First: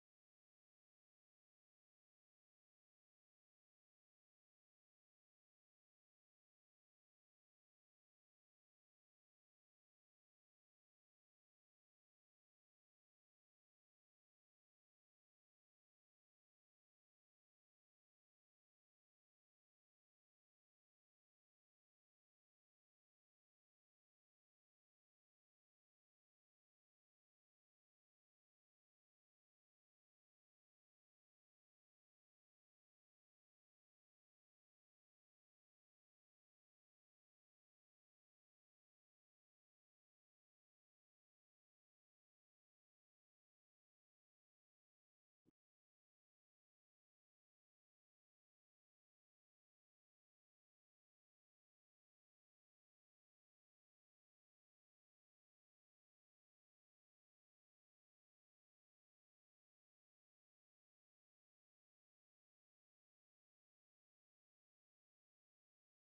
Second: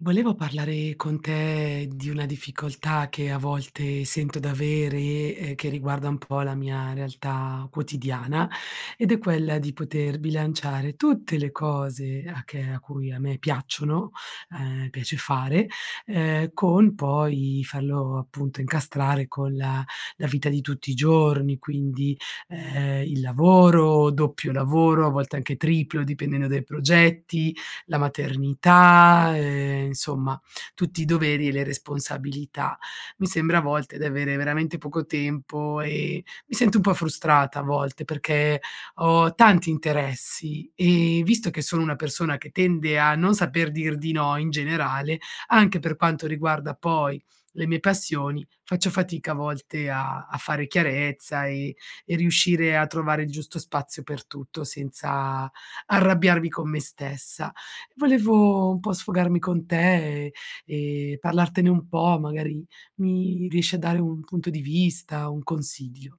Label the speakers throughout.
Speaker 1: Volevo parlare con te di una difficoltà che, a volte, sento d'avere e che riguarda un po' la mia realtà quotidiana ed è quella di poter bilanciare tutte le cose a che a cui a me piacciono ehm, piace fare, ehm, con poi farlo, appunto, incastrare con la la vita di tutti i giorni, quindi, ehm, il lavoro, doppio lavoro, a volte anche triplo, dipendente dai progetti, la maternità, ehm, insomma, tutti i doveri e le responsabilità. Mi sembra a volte di avere veramente poco tempo e mi sento un po' frustrata a volte perché ho tanti interessi e visto che sono una persona che tende a non saper dir di no, in generale, anche per quanto riguarda poi le mie passioni, faccio fatica a volte a a fare chiarezza e e riuscire a trovare il giusto spazio per tutto senza arrabbiarmi con me stessa. Volevo un po' sfogarmi con te e e parlartene un po', magari mi riesci a dare un punto di vista, un consiglio.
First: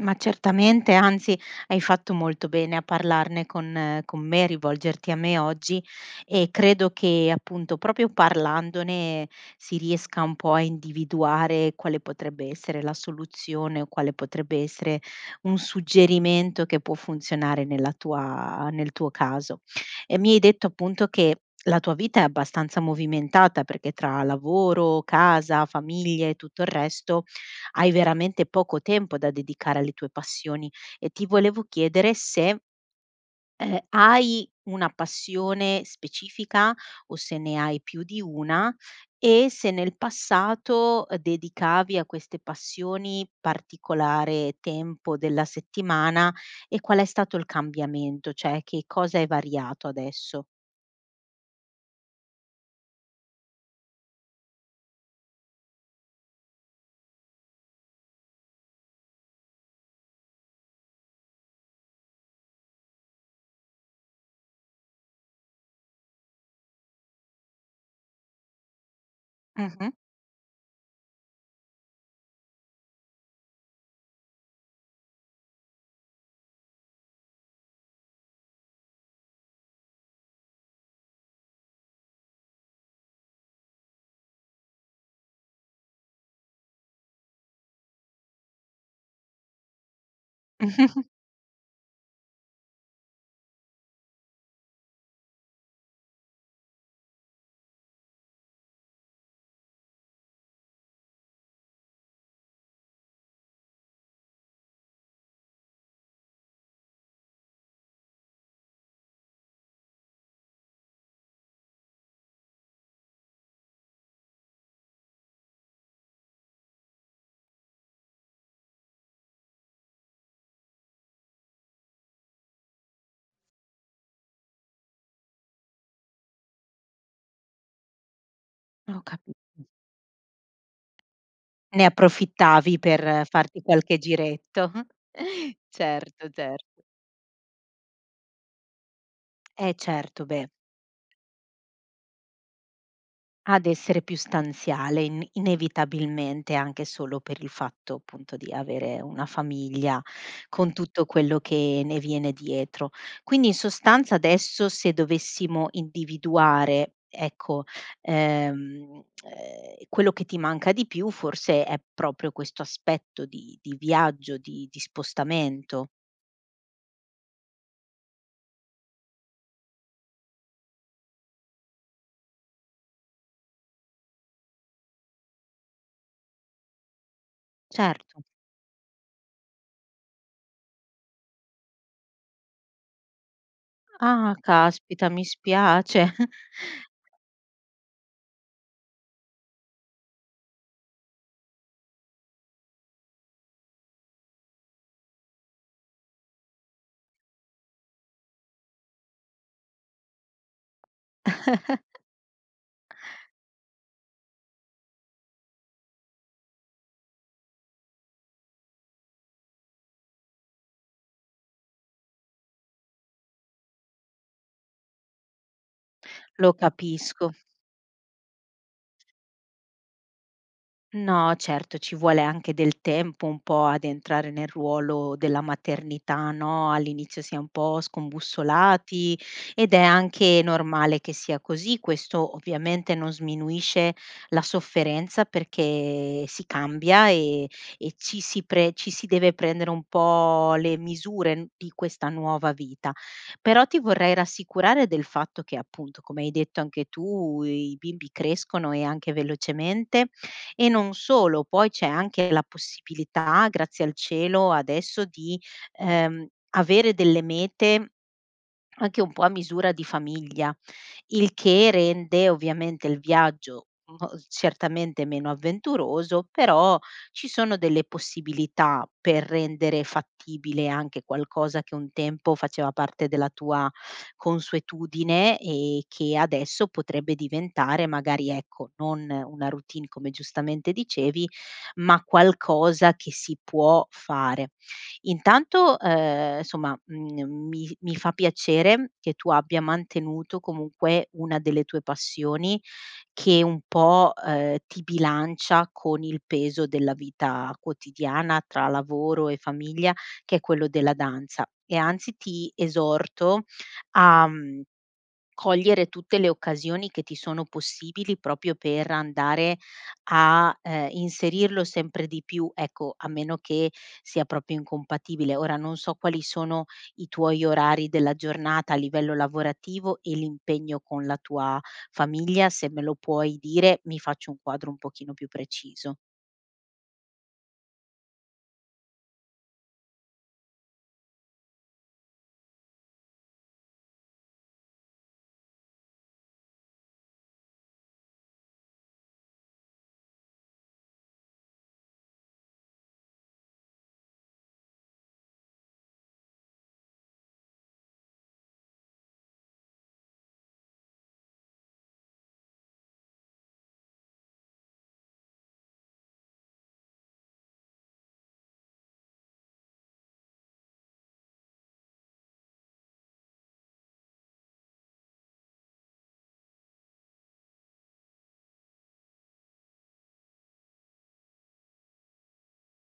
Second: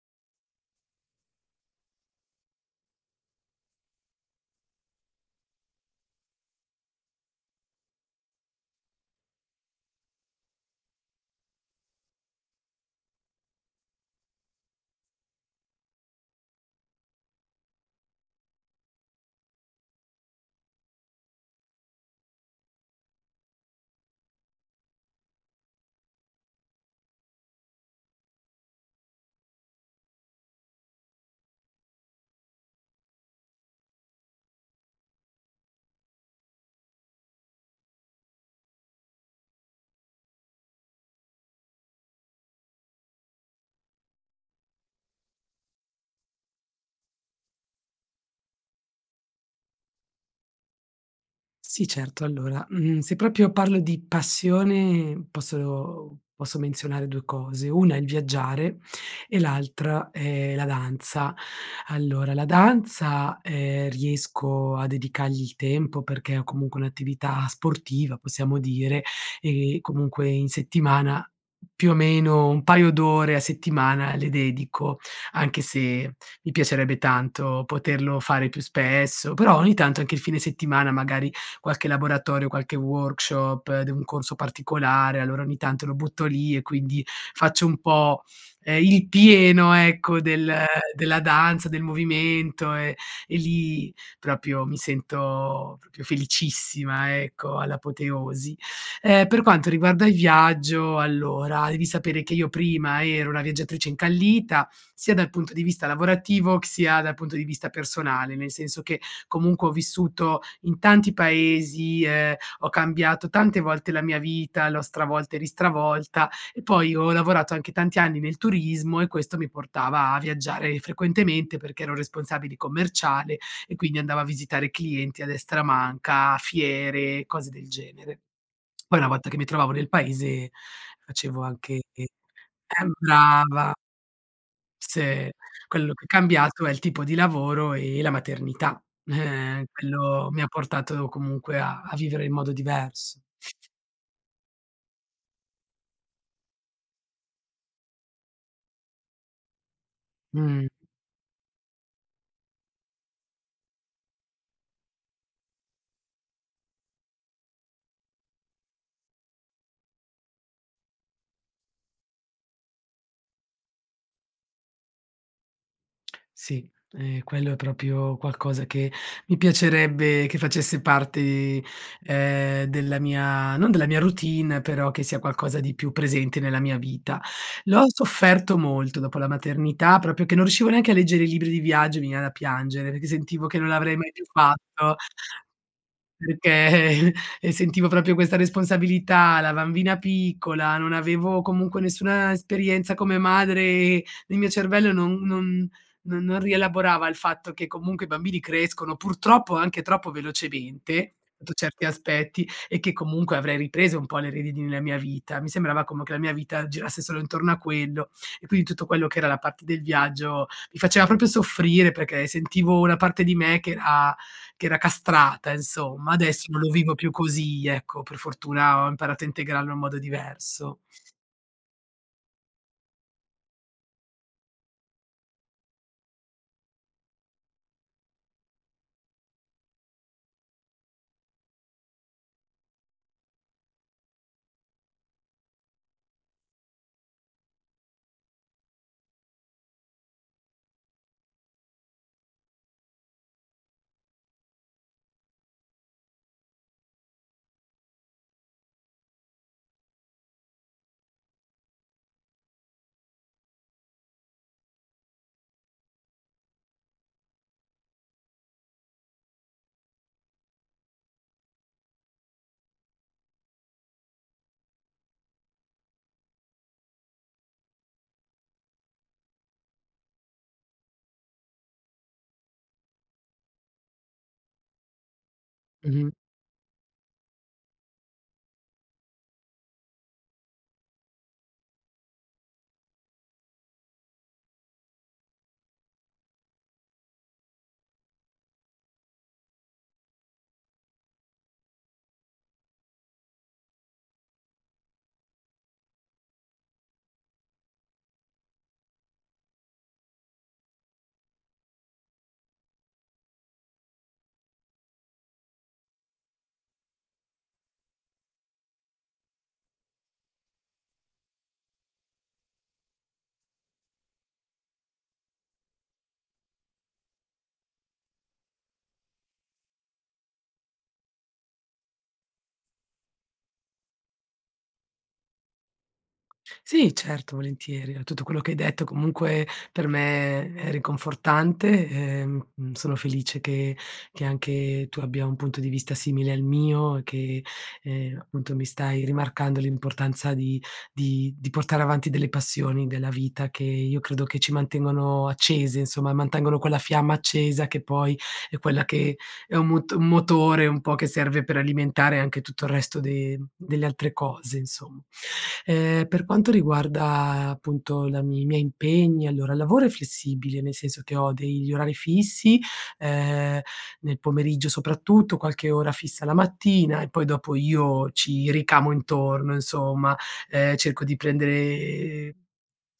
Speaker 2: Ma certamente, anzi hai fatto molto bene a parlarne con con me, rivolgerti a me oggi e credo che, appunto, proprio parlandone si riesca un po' a individuare quale potrebbe essere la soluzione o quale potrebbe essere un suggerimento che può funzionare nella tua nel tuo caso. Ehm, mi hai detto, appunto, che la tua vita è abbastanza movimentata perché tra lavoro, casa, famiglie e tutto il resto hai veramente poco tempo da dedicare alle tue passioni e ti volevo chiedere se ehm, hai una passione specifica o se ne hai più di 1 e se nel passato, ehm, dedicavi a queste passioni particolare tempo della settimana e qual è stato il cambiamento, cioè che cosa è variato adesso?
Speaker 1: Sì, certo, allora, mhmm, se proprio parlo di passione posso posso menzionare 2 cose: una è il viaggiare e l'altra è la danza. Allora, la danza, ehm, riesco a dedicargli il tempo perché ho comunque un'attività sportiva, possiamo dire, e
Speaker 2: Mh-mh.
Speaker 1: comunque, in settimana, più o meno, un paio d'ore a settimana le dedico anche se mi piacerebbe tanto poterlo fare più spesso. Però, ogni tanto, anche il fine settimana magari qualche laboratorio, qualche workshop di un corso particolare, allora, ogni tanto, lo butto lì e quindi faccio un po' ehm, il pieno, ecco, del della danza, del movimento e lì proprio mi sento proprio felicissima, ecco, all'apoteosi. Ehm, per quanto riguarda il viaggio, allora, devi sapere che io prima ero una viaggiatrice incallita sia dal punto di vista lavorativo, c sia dal punto di vista personale, nel senso che comunque ho vissuto in tanti paesi, ehm, ho cambiato tante volte la mia vita, l'ho stravolta e ristravolta e poi ho lavorato anche tanti anni nel turismo e questo mi portava a viaggiare frequentemente perché ero responsabile commerciale e, quindi, andavo a visitare clienti a destra e a manca, fiere e cose del genere. Poi
Speaker 2: Ho
Speaker 1: una volta
Speaker 2: capi
Speaker 1: che mi trovavo nel paese, facevo anche
Speaker 2: Ne
Speaker 1: e
Speaker 2: approfittavi
Speaker 1: eh
Speaker 2: per farti
Speaker 1: brava!
Speaker 2: qualche giretto
Speaker 1: Sì, quello che è
Speaker 2: certo,
Speaker 1: cambiato è il
Speaker 2: certo.
Speaker 1: tipo di lavoro e la maternità.
Speaker 2: Eh, certo,
Speaker 1: Quello mi ha
Speaker 2: beh.
Speaker 1: portato comunque a a vivere in modo divers
Speaker 2: Ad essere più stanziale in inevitabilmente, anche solo per il fatto, appunto, di avere una famiglia
Speaker 1: Mh.
Speaker 2: con tutto quello che ne viene dietro. Quindi, in sostanza, adesso se dovessimo individuare, ecco, ehm ehm, quello che ti manca di più forse è proprio questo aspetto di di viaggio di di spostamento.
Speaker 1: Sì, ehm, quello è proprio qualcosa che mi piacerebbe che facesse parte, ehm, della mia non della mia routine, però che sia qualcosa di più presente nella mia vita. L'ho
Speaker 2: Certo.
Speaker 1: sofferto molto dopo la maternità, proprio che non riuscivo neanche a leggere i libri di viaggio, mi veniva da piangere perché sentivo che non l'avrei mai più
Speaker 2: Ah,
Speaker 1: fatto
Speaker 2: caspita mi spiace.
Speaker 1: perché, ehm, sentivo proprio questa responsabilità, la bambina piccola non avevo comunque nessuna esperienza come madre e il mio cervello non non non rielaborava il fatto che comunque i bambini crescono, purtroppo, anche troppo velocemente, su certi aspetti e che comunque avrei ripreso un po' le redini nella mia vita. Mi sembrava come che la mia vita girasse solo intorno a quello e quindi tutto quello che era la parte del viaggio mi faceva proprio soffrire perché sentivo una parte di me che era che era castrata, insomma. Adesso
Speaker 2: Lo
Speaker 1: non lo vivo più
Speaker 2: capisco.
Speaker 1: così ecco per fortuna ho imparato a integrarlo in modo diverso.
Speaker 2: No, certo, ci vuole anche del tempo un po' ad entrare nel ruolo della maternità, no? All'inizio si è un po' scombussolati ed è anche normale che sia così; questo ovviamente non sminuisce la sofferenza perché si cambia e e ci si pre ci si deve prendere un po' le misure di questa nuova vita. Però ti vorrei rassicurare del fatto che, appunto, come hai detto anche tu, i bimbi crescono e anche velocemente e non solo, poi c'è anche la possibilità, grazie al cielo, adesso di, ehm, avere delle mete anche un po' a misura di famiglia, il che rende ovviamente il viaggio mol certamente meno avventuroso, però ci sono delle possibilità per rendere fattibile anche qualcosa che un tempo faceva parte della tua consuetudine e
Speaker 1: Mh-mh.
Speaker 2: che adesso potrebbe diventare magari, ecco, non una routine, come, giustamente, dicevi, ma qualcosa che si può fare. Intanto, ehm, somma, mhmm, mi mi fa piacere che tu abbia mantenuto comunque una delle tue passioni che un po', ehm, ti bilancia con il peso della vita quotidiana tra lavoro e famiglia che è quello della danza e, anzi, ti esorto a, mhmm, cogliere tutte le occasioni che ti sono possibili proprio per andare a, ehm, inserirlo sempre di più, ecco, a meno che sia proprio incompatibile. Ora non so quali sono i tuoi orari della giornata a livello lavorativo e l'impegno con la tua famiglia; se me lo puoi dire, mi faccio un quadro un pochino più preciso.
Speaker 1: Sì, certo, volentieri. Tutto quello che hai detto comunque per me è ri confortante, ehm, sono felice che che anche tu abbia un punto di vista simile al mio e che, ehm, appunto, mi stai rimarcando l'importanza di di di portare avanti delle passioni della vita, che io credo che ci mantengono accese, insomma, mantengono quella fiamma accesa che poi è quella che è un moto un motore un po' che serve per alimentare anche tutto il resto de delle altre cose, insomma. Ehm, per quanto riguarda, appunto, la i miei impegni, allora, il lavoro è flessibile, nel senso che ho degli orari fissi, ehm, nel pomeriggio, soprattutto, qualche ora fissa la mattina e poi dopo io ci ricamo intorno, insomma. Ehm, cerco di prendere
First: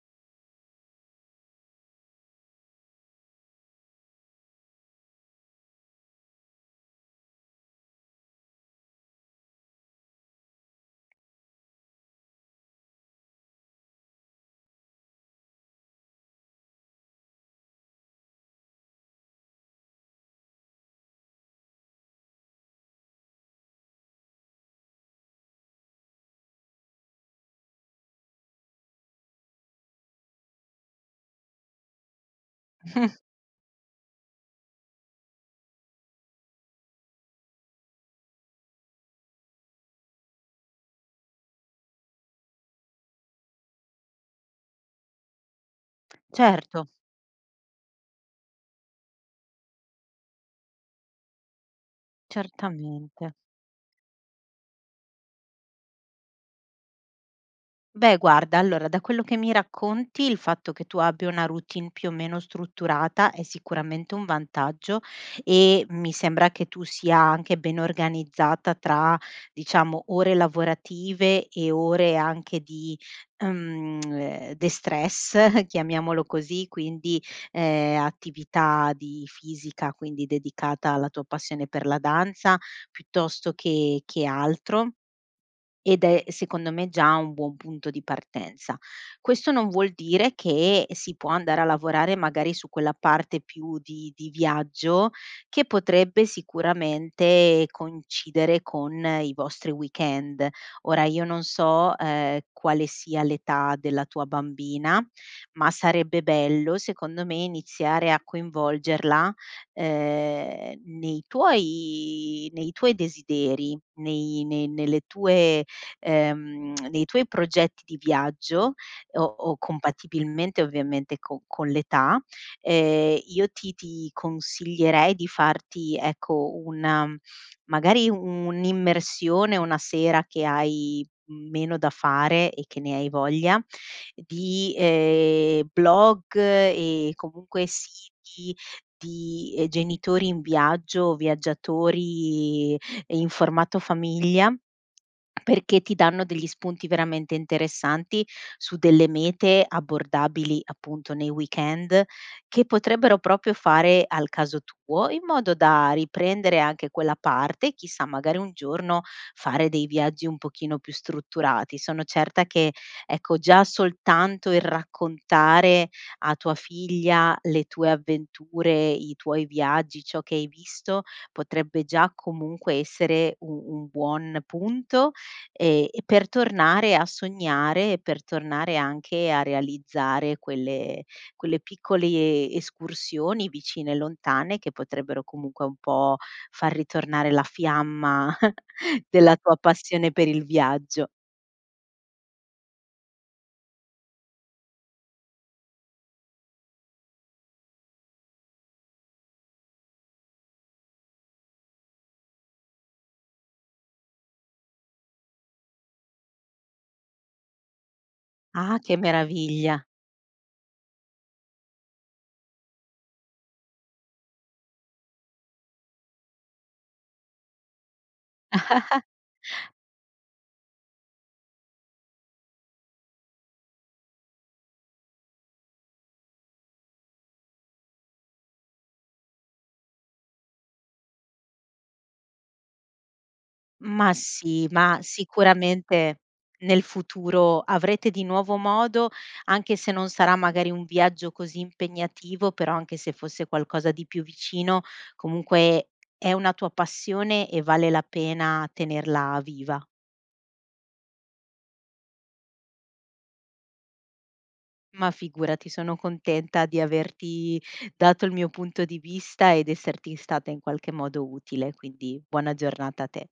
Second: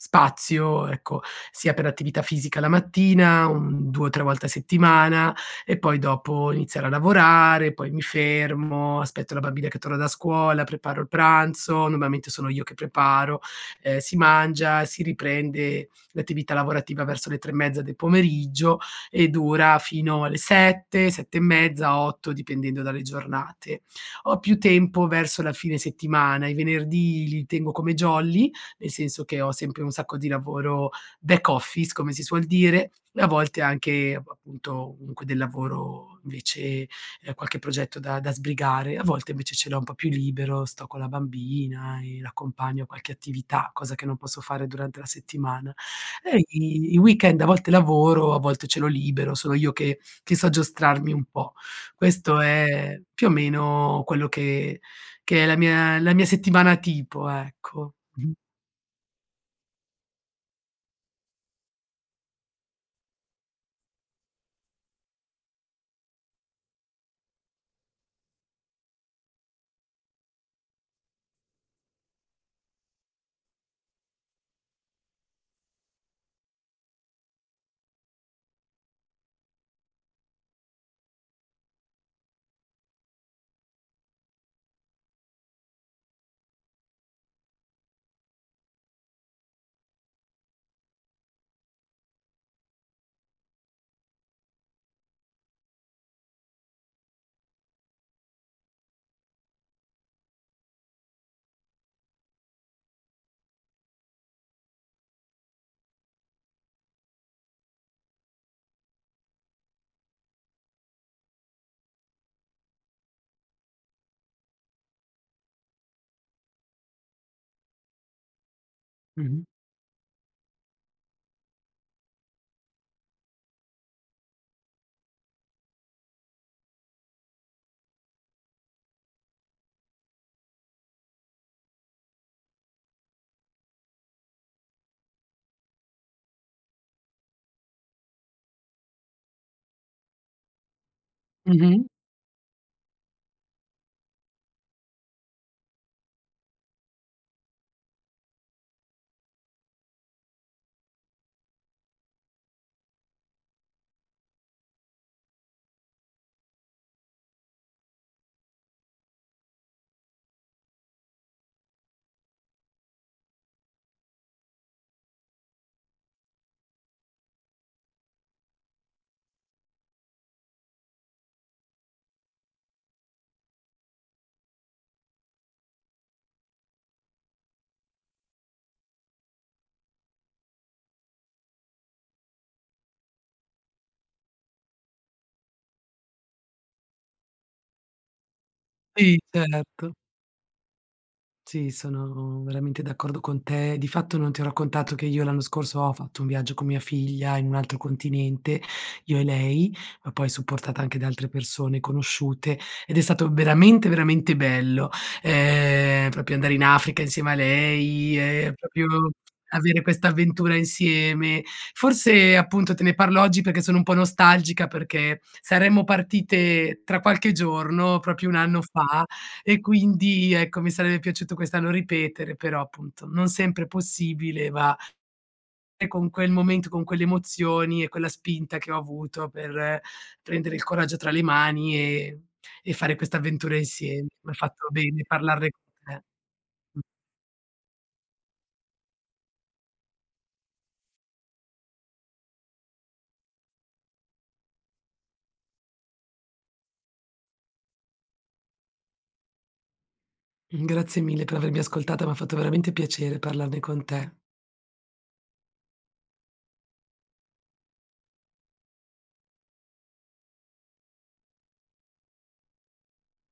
Speaker 1: spazio, ecco, sia per attività fisica la mattina, un 2 o 3 volte a settimana e poi dopo iniziare a lavorare; poi mi fermo, aspetto la bambina che torna da scuola, preparo il pranzo- normalmente sono io che preparo- ehm, si mangia, si riprende l'attività lavorativa verso le 3 e mezza del pomeriggio e dura fino alle 7, 7 e mezza, 8 dipendendo dalle giornate. Ho più tempo verso la fine settimana. I venerdì li tengo come jolly, nel senso che ho sempre un sacco di lavoro back office, come si suol dire, e a volte anche, appunto, comunque del lavoro invece ehm, qualche progetto da da sbrigare. A volte, invece, ce l'ho un po' più libero, sto con la bambina e l'accompagno a qualche attività, cosa che non posso fare durante la settimana. Eh,
Speaker 2: Certo!
Speaker 1: i i weekend, a volte lavoro, a volte ce l'ho libero, sono io che che so giostrarmi un po'. Questo è, più o
Speaker 2: Certamente.
Speaker 1: meno, quello che che è la mia la mia settimana tipo, ecco.
Speaker 2: Beh, guarda, allora, da quello che mi racconti, il fatto che tu abbia una routine più o meno strutturata è sicuramente un vantaggio e mi sembra che tu sia anche ben organizzata tra, diciamo, ore lavorative e ore anche di, mhmm, ehm, destress, chiamiamolo così, quindi, ehm, attività di fisica, quindi dedicata alla tua passione per la danza, piuttosto che che altro; ed è, secondo me, già un buon punto di partenza. Questo non vuol dire che si può andare a lavorare magari su quella parte più di di viaggio che potrebbe sicuramente coincidere con i vostri weekend. Ora io non so, ehm, quale sia l'età della tua bambina, ma sarebbe bello secondo me iniziare a coinvolgerla, ehm, nei tuoi nei tuoi desideri, nei nei nelle tue ehm, nei tuoi progetti di viaggio, o
Speaker 1: Mh-mh
Speaker 2: o compatibilmente ovviamente co con l'età. Ehm, io ti ti consiglierei di farti, ecco una magari un'immersione una sera che hai meno da fare e che ne hai voglia di, ehm, blog e comunque siti di, ehm, genitori in viaggio,
Speaker 1: Mh-mh
Speaker 2: viaggiatori in formato famiglia perché ti danno degli spunti veramente interessanti su delle mete abbordabili, appunto, nei weekend che potrebbero proprio fare al caso tuo, in modo da riprendere anche quella parte, chissà, magari un giorno fare dei viaggi un pochino più strutturati. Sono certa che, ecco, già soltanto il raccontare a tua figlia le tue avventure, i tuoi viaggi, ciò che hai visto potrebbe già comunque essere u un buon punto e e per tornare a sognare e per tornare anche a realizzare quelle quelle piccole escursioni vicine e lontane che potrebbero comunque un po' far ritornare la fiamma
Speaker 1: I.
Speaker 2: della tua
Speaker 1: Certo.
Speaker 2: passione per il viaggio.
Speaker 1: Sì, sono veramente d'accordo con te. Di fatto non ti ho raccontato che io l'anno scorso ho fatto un viaggio con mia figlia in un altro continente, io e lei, ma poi supportata anche da altre persone conosciute, ed è stato veramente, veramente bello, ehm, proprio andare in Africa insieme a lei e
Speaker 2: Ah,
Speaker 1: proprio
Speaker 2: che
Speaker 1: avere
Speaker 2: meraviglia!
Speaker 1: quest'avventura insieme. Forse, appunto, te ne parlo oggi perché sono un po' nostalgica perché saremmo partite tra qualche giorno proprio un anno fa e quindi, ecco, mi sarebbe piaciuto quest'anno ripetere, però, appunto, non sempre possibile va E con quel momento, con quelle emozioni e quella spinta che ho avuto per prendere il coraggio tra le mani e e fare questa avventura insieme.
Speaker 2: Ma
Speaker 1: Mi ha fatto
Speaker 2: sì, ma,
Speaker 1: bene parlarne con te.
Speaker 2: sicuramente,
Speaker 1: Mh.
Speaker 2: nel futuro, avrete di nuovo modo, anche se non sarà magari un viaggio così impegnativo, però anche se fosse qualcosa di più vicino comunque è una tua passione e vale la pena tenerla viva.
Speaker 1: Grazie mille per avermi ascoltata, m'ha fatto veramente piacere parlarne con te.
Speaker 2: Ma figurati, sono contenta di averti dato il mio punto di vista ed esserti in stata, in qualche modo, utile, quindi buona giornata a te.